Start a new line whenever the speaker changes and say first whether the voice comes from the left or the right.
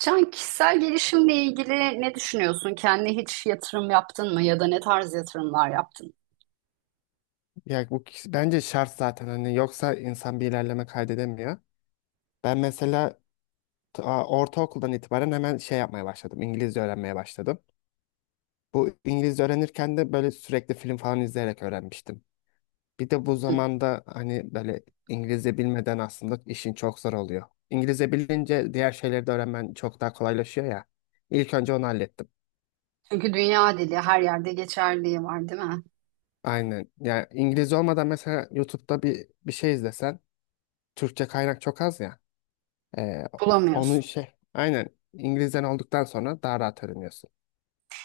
right: Can, kişisel gelişimle ilgili ne düşünüyorsun? Kendine hiç yatırım yaptın mı ya da ne tarz yatırımlar yaptın?
left: Ya bence şart zaten hani yoksa insan bir ilerleme kaydedemiyor. Ben mesela ortaokuldan itibaren hemen şey yapmaya başladım. İngilizce öğrenmeye başladım. Bu İngilizce öğrenirken de böyle sürekli film falan izleyerek öğrenmiştim. Bir de bu
right: Hı.
left: zamanda hani böyle İngilizce bilmeden aslında işin çok zor oluyor. İngilizce bilince diğer şeyleri de öğrenmen çok daha kolaylaşıyor ya. İlk önce onu hallettim.
right: Çünkü dünya dili her yerde geçerliği var, değil mi?
left: Aynen. Ya İngilizce olmadan mesela YouTube'da bir şey izlesen Türkçe kaynak çok az ya. Ee, Onu
right: Bulamıyorsun.
left: şey aynen İngilizden olduktan sonra daha rahat öğreniyorsun.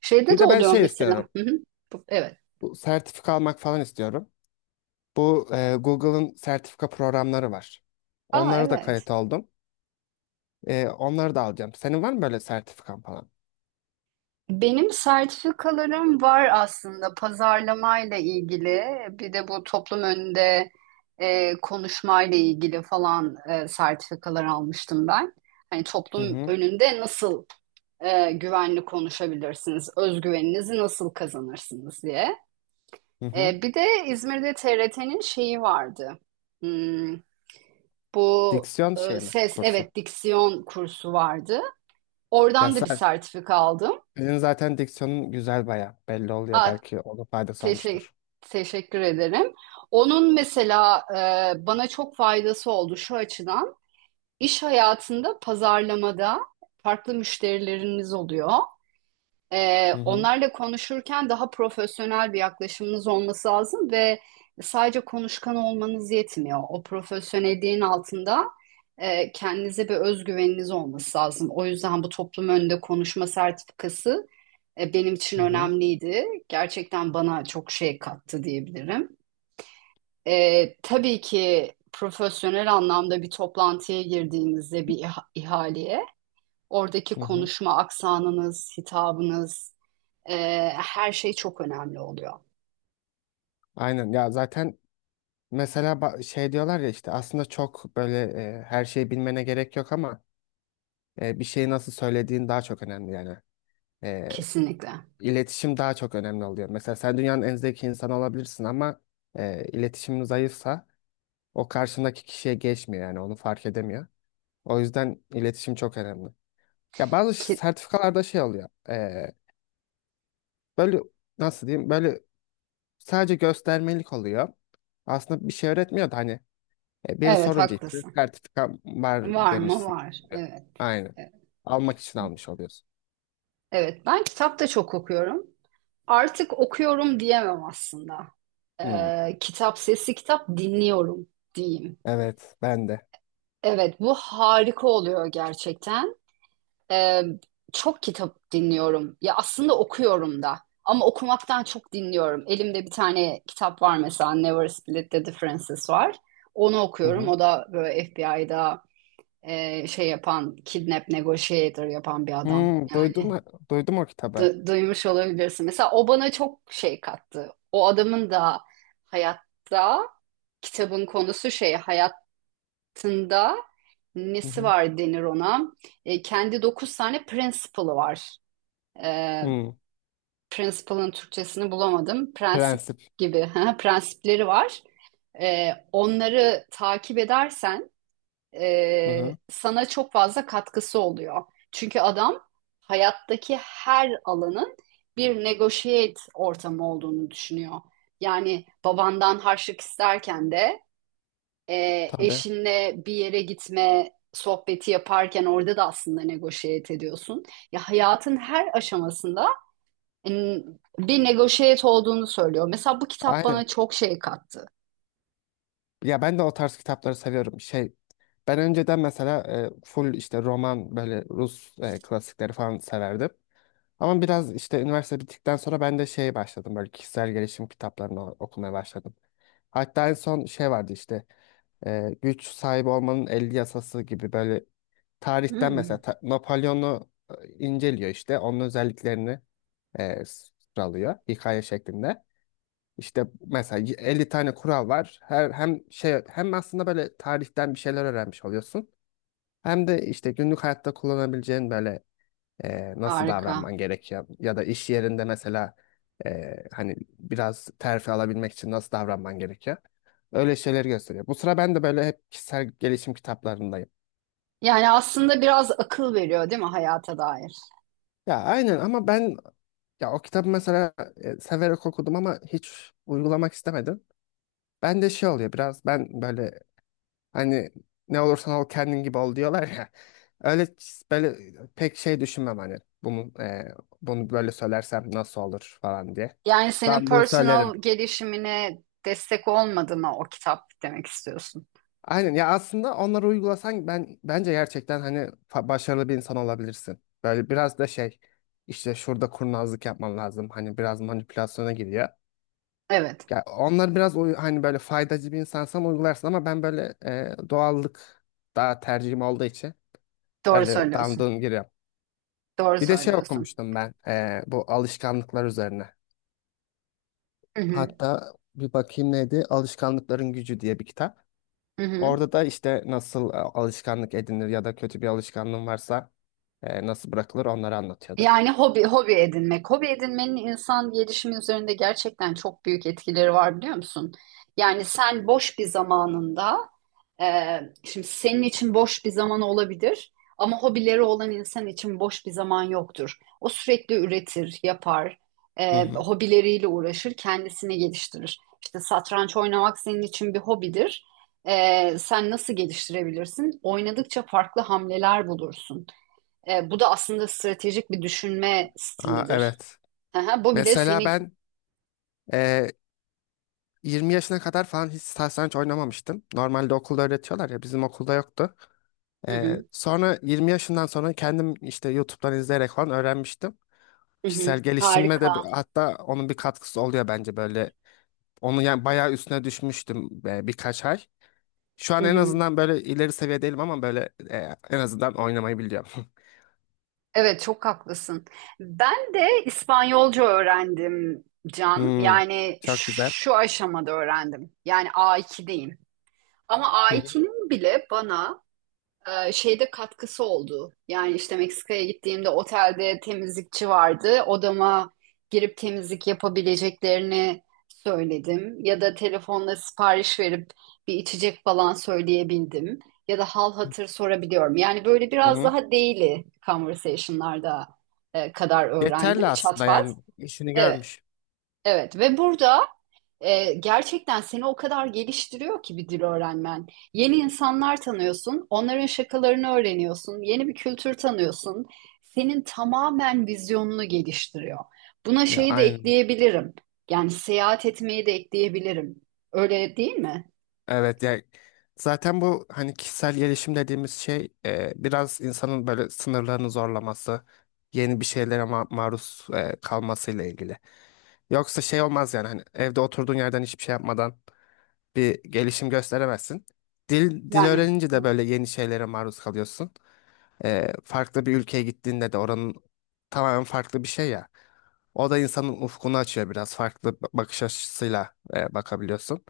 right: Şeyde
left: Bir
right: de
left: de ben
right: oluyor
left: şey
right: mesela.
left: istiyorum.
right: Hı hı. Bu- Evet.
left: Bu sertifika almak falan istiyorum. Bu Google'ın sertifika programları var.
right: Aa
left: Onlara da
right: evet.
left: kayıt oldum. Onları da alacağım. Senin var mı böyle sertifikan falan?
right: Benim sertifikalarım var aslında pazarlamayla ilgili. Bir de bu toplum önünde konuşmayla ilgili falan sertifikalar almıştım ben. Hani
left: Hı
right: toplum
left: hı.
right: önünde nasıl güvenli konuşabilirsiniz, özgüveninizi nasıl kazanırsınız diye.
left: Hı hı.
right: Bir de İzmir'de TRT'nin şeyi vardı. Hmm, bu
left: Diksiyon şey mi
right: ses,
left: kursu?
right: evet diksiyon kursu vardı.
left: Ya
right: Oradan da bir
left: sen,
right: sertifika aldım.
left: Senin zaten diksiyonun güzel, baya belli oluyor.
right: Ah,
left: Belki ona faydası
right: teşe-
left: olmuştur.
right: teşekkür ederim. Onun mesela bana çok faydası oldu şu açıdan. İş hayatında pazarlamada farklı müşterileriniz oluyor.
left: Hı hı,
right: Onlarla konuşurken daha profesyonel bir yaklaşımınız olması lazım ve sadece konuşkan olmanız yetmiyor. O profesyonelliğin altında kendinize bir özgüveniniz olması lazım. O yüzden bu toplum önünde konuşma sertifikası benim için
left: hı hı,
right: önemliydi. Gerçekten bana çok şey kattı diyebilirim. Tabii ki profesyonel anlamda bir toplantıya girdiğinizde bir ihaleye, oradaki
left: hı hı.
right: konuşma aksanınız, hitabınız, e, her şey çok önemli oluyor.
left: Aynen ya, zaten mesela şey diyorlar ya, işte aslında çok böyle her şeyi bilmene gerek yok ama bir şeyi nasıl söylediğin daha çok önemli yani. E,
right: Kesinlikle.
left: iletişim daha çok önemli oluyor. Mesela sen dünyanın en zeki insanı olabilirsin ama iletişimin zayıfsa o karşındaki kişiye geçmiyor, yani onu fark edemiyor. O yüzden iletişim çok önemli. Ya bazı
right: Ki,
left: sertifikalarda şey oluyor. Böyle, nasıl diyeyim? Böyle sadece göstermelik oluyor. Aslında bir şey öğretmiyor da hani biri
right: evet
left: sorunca işte
right: haklısın.
left: sertifika var
right: Var mı?
left: demişsin
right: Var.
left: oluyor.
right: Evet.
left: Aynen.
right: Evet,
left: Almak için almış oluyorsun.
right: Evet, ben kitap da çok okuyorum. Artık okuyorum diyemem aslında.
left: Hmm,
right: Kitap sesi kitap dinliyorum diyeyim.
left: evet, ben de.
right: Evet, bu harika oluyor gerçekten. Ee, Çok kitap dinliyorum. Ya aslında okuyorum da. Ama okumaktan çok dinliyorum. Elimde bir tane kitap var mesela Never Split the Differences var. Onu
left: Hı
right: okuyorum.
left: hı.
right: O da böyle FBI'da şey yapan, kidnap negotiator yapan bir adam.
left: Hmm,
right: Yani
left: duydum duydum o kitabı.
right: duymuş olabilirsin. Mesela o bana çok şey kattı. O adamın da hayatta kitabın konusu şey hayat hayatında
left: Hı
right: nesi
left: hı.
right: var denir ona? Kendi 9 tane principle'ı var. E,
left: Hmm,
right: Principle'ın Türkçesini bulamadım. Prensip
left: Prensip.
right: gibi prensipleri var. Onları takip edersen
left: Hı hı.
right: sana çok fazla katkısı oluyor. Çünkü adam hayattaki her alanın bir negotiate ortamı olduğunu düşünüyor. Yani babandan harçlık isterken de e,
left: Tabii.
right: eşinle bir yere gitme sohbeti yaparken orada da aslında negoşiyet ediyorsun. Ya hayatın her aşamasında bir negoşiyet olduğunu söylüyor. Mesela bu kitap
left: Aynen.
right: bana çok şey kattı.
left: Ya ben de o tarz kitapları seviyorum. Şey, ben önceden mesela full işte roman, böyle Rus klasikleri falan severdim. Ama biraz işte üniversite bittikten sonra ben de şeye başladım. Böyle kişisel gelişim kitaplarını okumaya başladım. Hatta en son şey vardı işte, güç sahibi olmanın 50 yasası gibi, böyle tarihten
right: Hmm,
left: mesela Napolyon'u inceliyor işte. Onun özelliklerini sıralıyor hikaye şeklinde. İşte mesela 50 tane kural var. Her hem şey, hem aslında böyle tarihten bir şeyler öğrenmiş oluyorsun. Hem de işte günlük hayatta kullanabileceğin böyle nasıl
right: harika.
left: davranman gerekiyor, ya da iş yerinde mesela hani biraz terfi alabilmek için nasıl davranman gerekiyor. Öyle şeyleri gösteriyor. Bu sıra ben de böyle hep kişisel gelişim kitaplarındayım.
right: Yani aslında biraz akıl veriyor değil mi hayata dair?
left: Ya aynen, ama ben, ya o kitabı mesela severek okudum ama hiç uygulamak istemedim. Ben de şey oluyor, biraz ben böyle, hani ne olursan ol kendin gibi ol diyorlar ya. Öyle böyle pek şey düşünmem hani bunu e, bunu böyle söylersem nasıl olur falan diye.
right: Yani senin
left: Dandun
right: personal
left: söylerim.
right: gelişimine destek olmadı mı o kitap demek istiyorsun.
left: Aynen ya, aslında onları uygulasan ben bence gerçekten hani başarılı bir insan olabilirsin. Böyle biraz da şey, işte şurada kurnazlık yapman lazım. Hani biraz manipülasyona giriyor.
right: Evet,
left: Ya onlar biraz hani böyle faydacı bir insansan uygularsın ama ben böyle doğallık daha tercihim olduğu için
right: doğru
left: öyle
right: söylüyorsun.
left: damdığım giriyorum.
right: Doğru
left: Bir de şey
right: söylüyorsun.
left: okumuştum ben, bu alışkanlıklar üzerine.
right: Hı hı,
left: Hatta bir bakayım, neydi? Alışkanlıkların Gücü diye bir kitap.
right: hı hı.
left: Orada da işte nasıl alışkanlık edinir ya da kötü bir alışkanlığın varsa nasıl bırakılır, onları anlatıyordu.
right: Yani hobi hobi edinmek. Hobi edinmenin insan gelişimi üzerinde gerçekten çok büyük etkileri var biliyor musun? Yani sen boş bir zamanında şimdi senin için boş bir zaman olabilir ama hobileri olan insan için boş bir zaman yoktur. O sürekli üretir, yapar,
left: Hı hı.
right: hobileriyle uğraşır, kendisini geliştirir. İşte satranç oynamak senin için bir hobidir. Sen nasıl geliştirebilirsin? Oynadıkça farklı hamleler bulursun. Bu da aslında stratejik bir düşünme
left: Aa,
right: stilidir.
left: evet.
right: Aha, bu bile
left: Mesela
right: seni...
left: ben e, 20 yaşına kadar falan hiç satranç oynamamıştım. Normalde okulda öğretiyorlar ya, bizim okulda yoktu.
right: Hı hı,
left: Sonra 20 yaşından sonra kendim işte YouTube'dan izleyerek falan öğrenmiştim.
right: hı hı.
left: Kişisel gelişimle de
right: Harika.
left: hatta onun bir katkısı oluyor bence böyle. Onu yani bayağı üstüne düşmüştüm, birkaç ay. Şu
right: Hı
left: an en
right: hı.
left: azından böyle ileri seviye değilim ama böyle en azından oynamayı biliyorum.
right: Evet, çok haklısın. Ben de İspanyolca öğrendim Can.
left: Hmm,
right: Yani
left: çok güzel.
right: şu aşamada öğrendim. Yani A2'deyim. Ama
left: Hı hı.
right: A2'nin bile bana şeyde katkısı oldu. Yani işte Meksika'ya gittiğimde otelde temizlikçi vardı. Odama girip temizlik yapabileceklerini söyledim. Ya da telefonla sipariş verip bir içecek falan söyleyebildim. Ya da hal hatır sorabiliyorum. Yani böyle
left: Hı
right: biraz
left: hı.
right: daha daily conversation'larda kadar öğrendim.
left: Yeterli
right: Çat
left: aslında,
right: pat.
left: yani işini
right: Evet.
left: görmüş.
right: Evet ve burada gerçekten seni o kadar geliştiriyor ki bir dil öğrenmen. Yeni insanlar tanıyorsun, onların şakalarını öğreniyorsun, yeni bir kültür tanıyorsun. Senin tamamen vizyonunu geliştiriyor. Buna
left: Ya
right: şeyi de
left: aynen.
right: ekleyebilirim. Yani seyahat etmeyi de ekleyebilirim. Öyle değil mi?
left: Evet, yani zaten bu hani kişisel gelişim dediğimiz şey biraz insanın böyle sınırlarını zorlaması, yeni bir şeylere maruz kalmasıyla ilgili. Yoksa şey olmaz yani, hani evde oturduğun yerden hiçbir şey yapmadan bir gelişim gösteremezsin. Dil
right: Yani
left: öğrenince de
right: evet.
left: böyle yeni şeylere maruz kalıyorsun. Farklı bir ülkeye gittiğinde de oranın tamamen farklı bir şey ya. O da insanın ufkunu açıyor, biraz farklı bakış açısıyla bakabiliyorsun.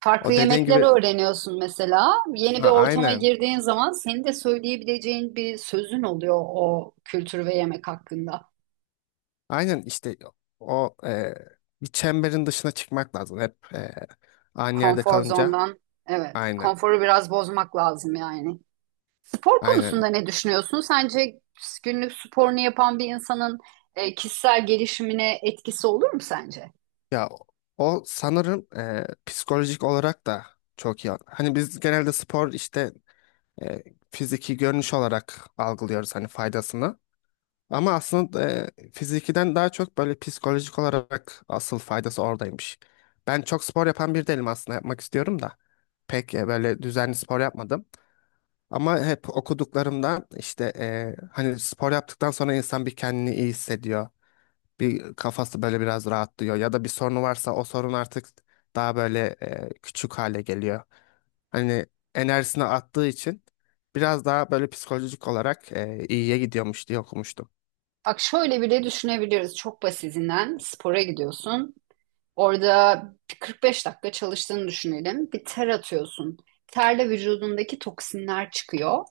right: Farklı
left: O dediğin
right: yemekler
left: gibi,
right: öğreniyorsun mesela. Yeni bir
left: ha,
right: ortama
left: aynen.
right: girdiğin zaman senin de söyleyebileceğin bir sözün oluyor o kültür ve yemek hakkında.
left: Aynen işte, o bir çemberin dışına çıkmak lazım hep, aynı yerde
right: Konfor
left: kalınca.
right: zondan. Evet.
left: Aynen,
right: Konforu biraz bozmak lazım yani. Spor
left: aynen.
right: konusunda ne düşünüyorsun? Sence günlük sporunu yapan bir insanın kişisel gelişimine etkisi olur mu sence?
left: Ya o sanırım psikolojik olarak da çok iyi. Hani biz genelde spor işte e, fiziki görünüş olarak algılıyoruz hani faydasını. Ama aslında fizikiden daha çok böyle psikolojik olarak asıl faydası oradaymış. Ben çok spor yapan bir değilim aslında, yapmak istiyorum da. Pek böyle düzenli spor yapmadım. Ama hep okuduklarımda işte hani spor yaptıktan sonra insan bir kendini iyi hissediyor. Bir kafası böyle biraz rahatlıyor. Ya da bir sorunu varsa o sorun artık daha böyle küçük hale geliyor. Hani enerjisini attığı için biraz daha böyle psikolojik olarak iyiye gidiyormuş diye okumuştum.
right: Bak şöyle bile düşünebiliriz. Çok basitinden spora gidiyorsun. Orada 45 dakika çalıştığını düşünelim. Bir ter atıyorsun. Terle vücudundaki toksinler çıkıyor.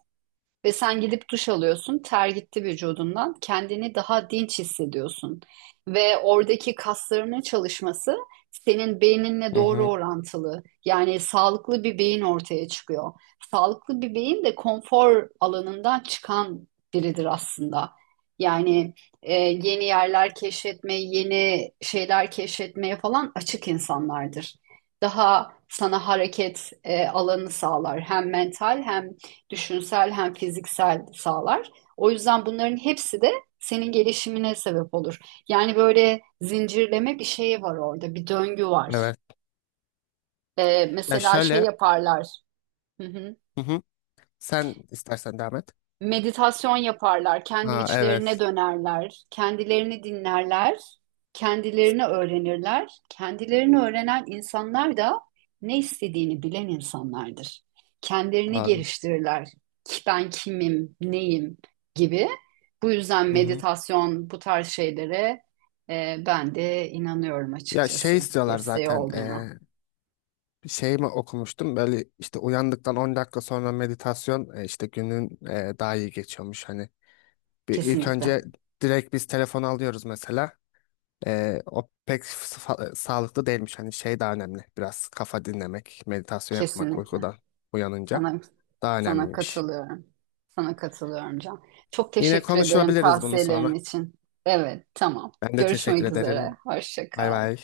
right: Ve sen gidip duş alıyorsun, ter gitti vücudundan, kendini daha dinç hissediyorsun. Ve oradaki kaslarının çalışması senin beyninle
left: Hı
right: doğru
left: hı,
right: orantılı. Yani sağlıklı bir beyin ortaya çıkıyor. Sağlıklı bir beyin de konfor alanından çıkan biridir aslında. Yani yeni yerler keşfetmeye, yeni şeyler keşfetmeye falan açık insanlardır. Daha sana hareket alanı sağlar. Hem mental hem düşünsel hem fiziksel sağlar. O yüzden bunların hepsi de senin gelişimine sebep olur. Yani böyle zincirleme bir şey var orada, bir döngü var.
left: evet. Ya
right: Mesela şey
left: şöyle.
right: yaparlar. Hı hı.
left: Hı hı. Sen istersen devam et.
right: Meditasyon yaparlar, kendi
left: Ha,
right: içlerine
left: evet.
right: dönerler, kendilerini dinlerler, kendilerini öğrenirler. Kendilerini öğrenen insanlar da ne istediğini bilen insanlardır. Kendilerini
left: Doğru.
right: geliştirirler. Ki ben kimim, neyim gibi. Bu yüzden
left: Hı hı.
right: meditasyon bu tarz şeylere ben de inanıyorum
left: Ya şey
right: açıkçası
left: istiyorlar
right: desteği
left: zaten.
right: olduğuna.
left: Bir şey mi okumuştum? Böyle işte uyandıktan 10 dakika sonra meditasyon işte günün daha iyi geçiyormuş. Hani bir ilk
right: Kesinlikle,
left: önce direkt biz telefonu alıyoruz mesela. O pek sağlıklı değilmiş. Hani şey daha önemli. Biraz kafa dinlemek, meditasyon yapmak
right: kesinlikle.
left: uykudan uyanınca
right: Sana,
left: daha
right: sana
left: önemliymiş.
right: katılıyorum. Sana katılıyorum Can. Çok
left: Yine
right: teşekkür ederim
left: konuşabiliriz bunu
right: tavsiyelerin
left: sonra.
right: için. Evet, tamam.
left: Ben de teşekkür
right: Görüşmek üzere.
left: ederim.
right: Hoşça
left: Bay
right: kal.
left: bay.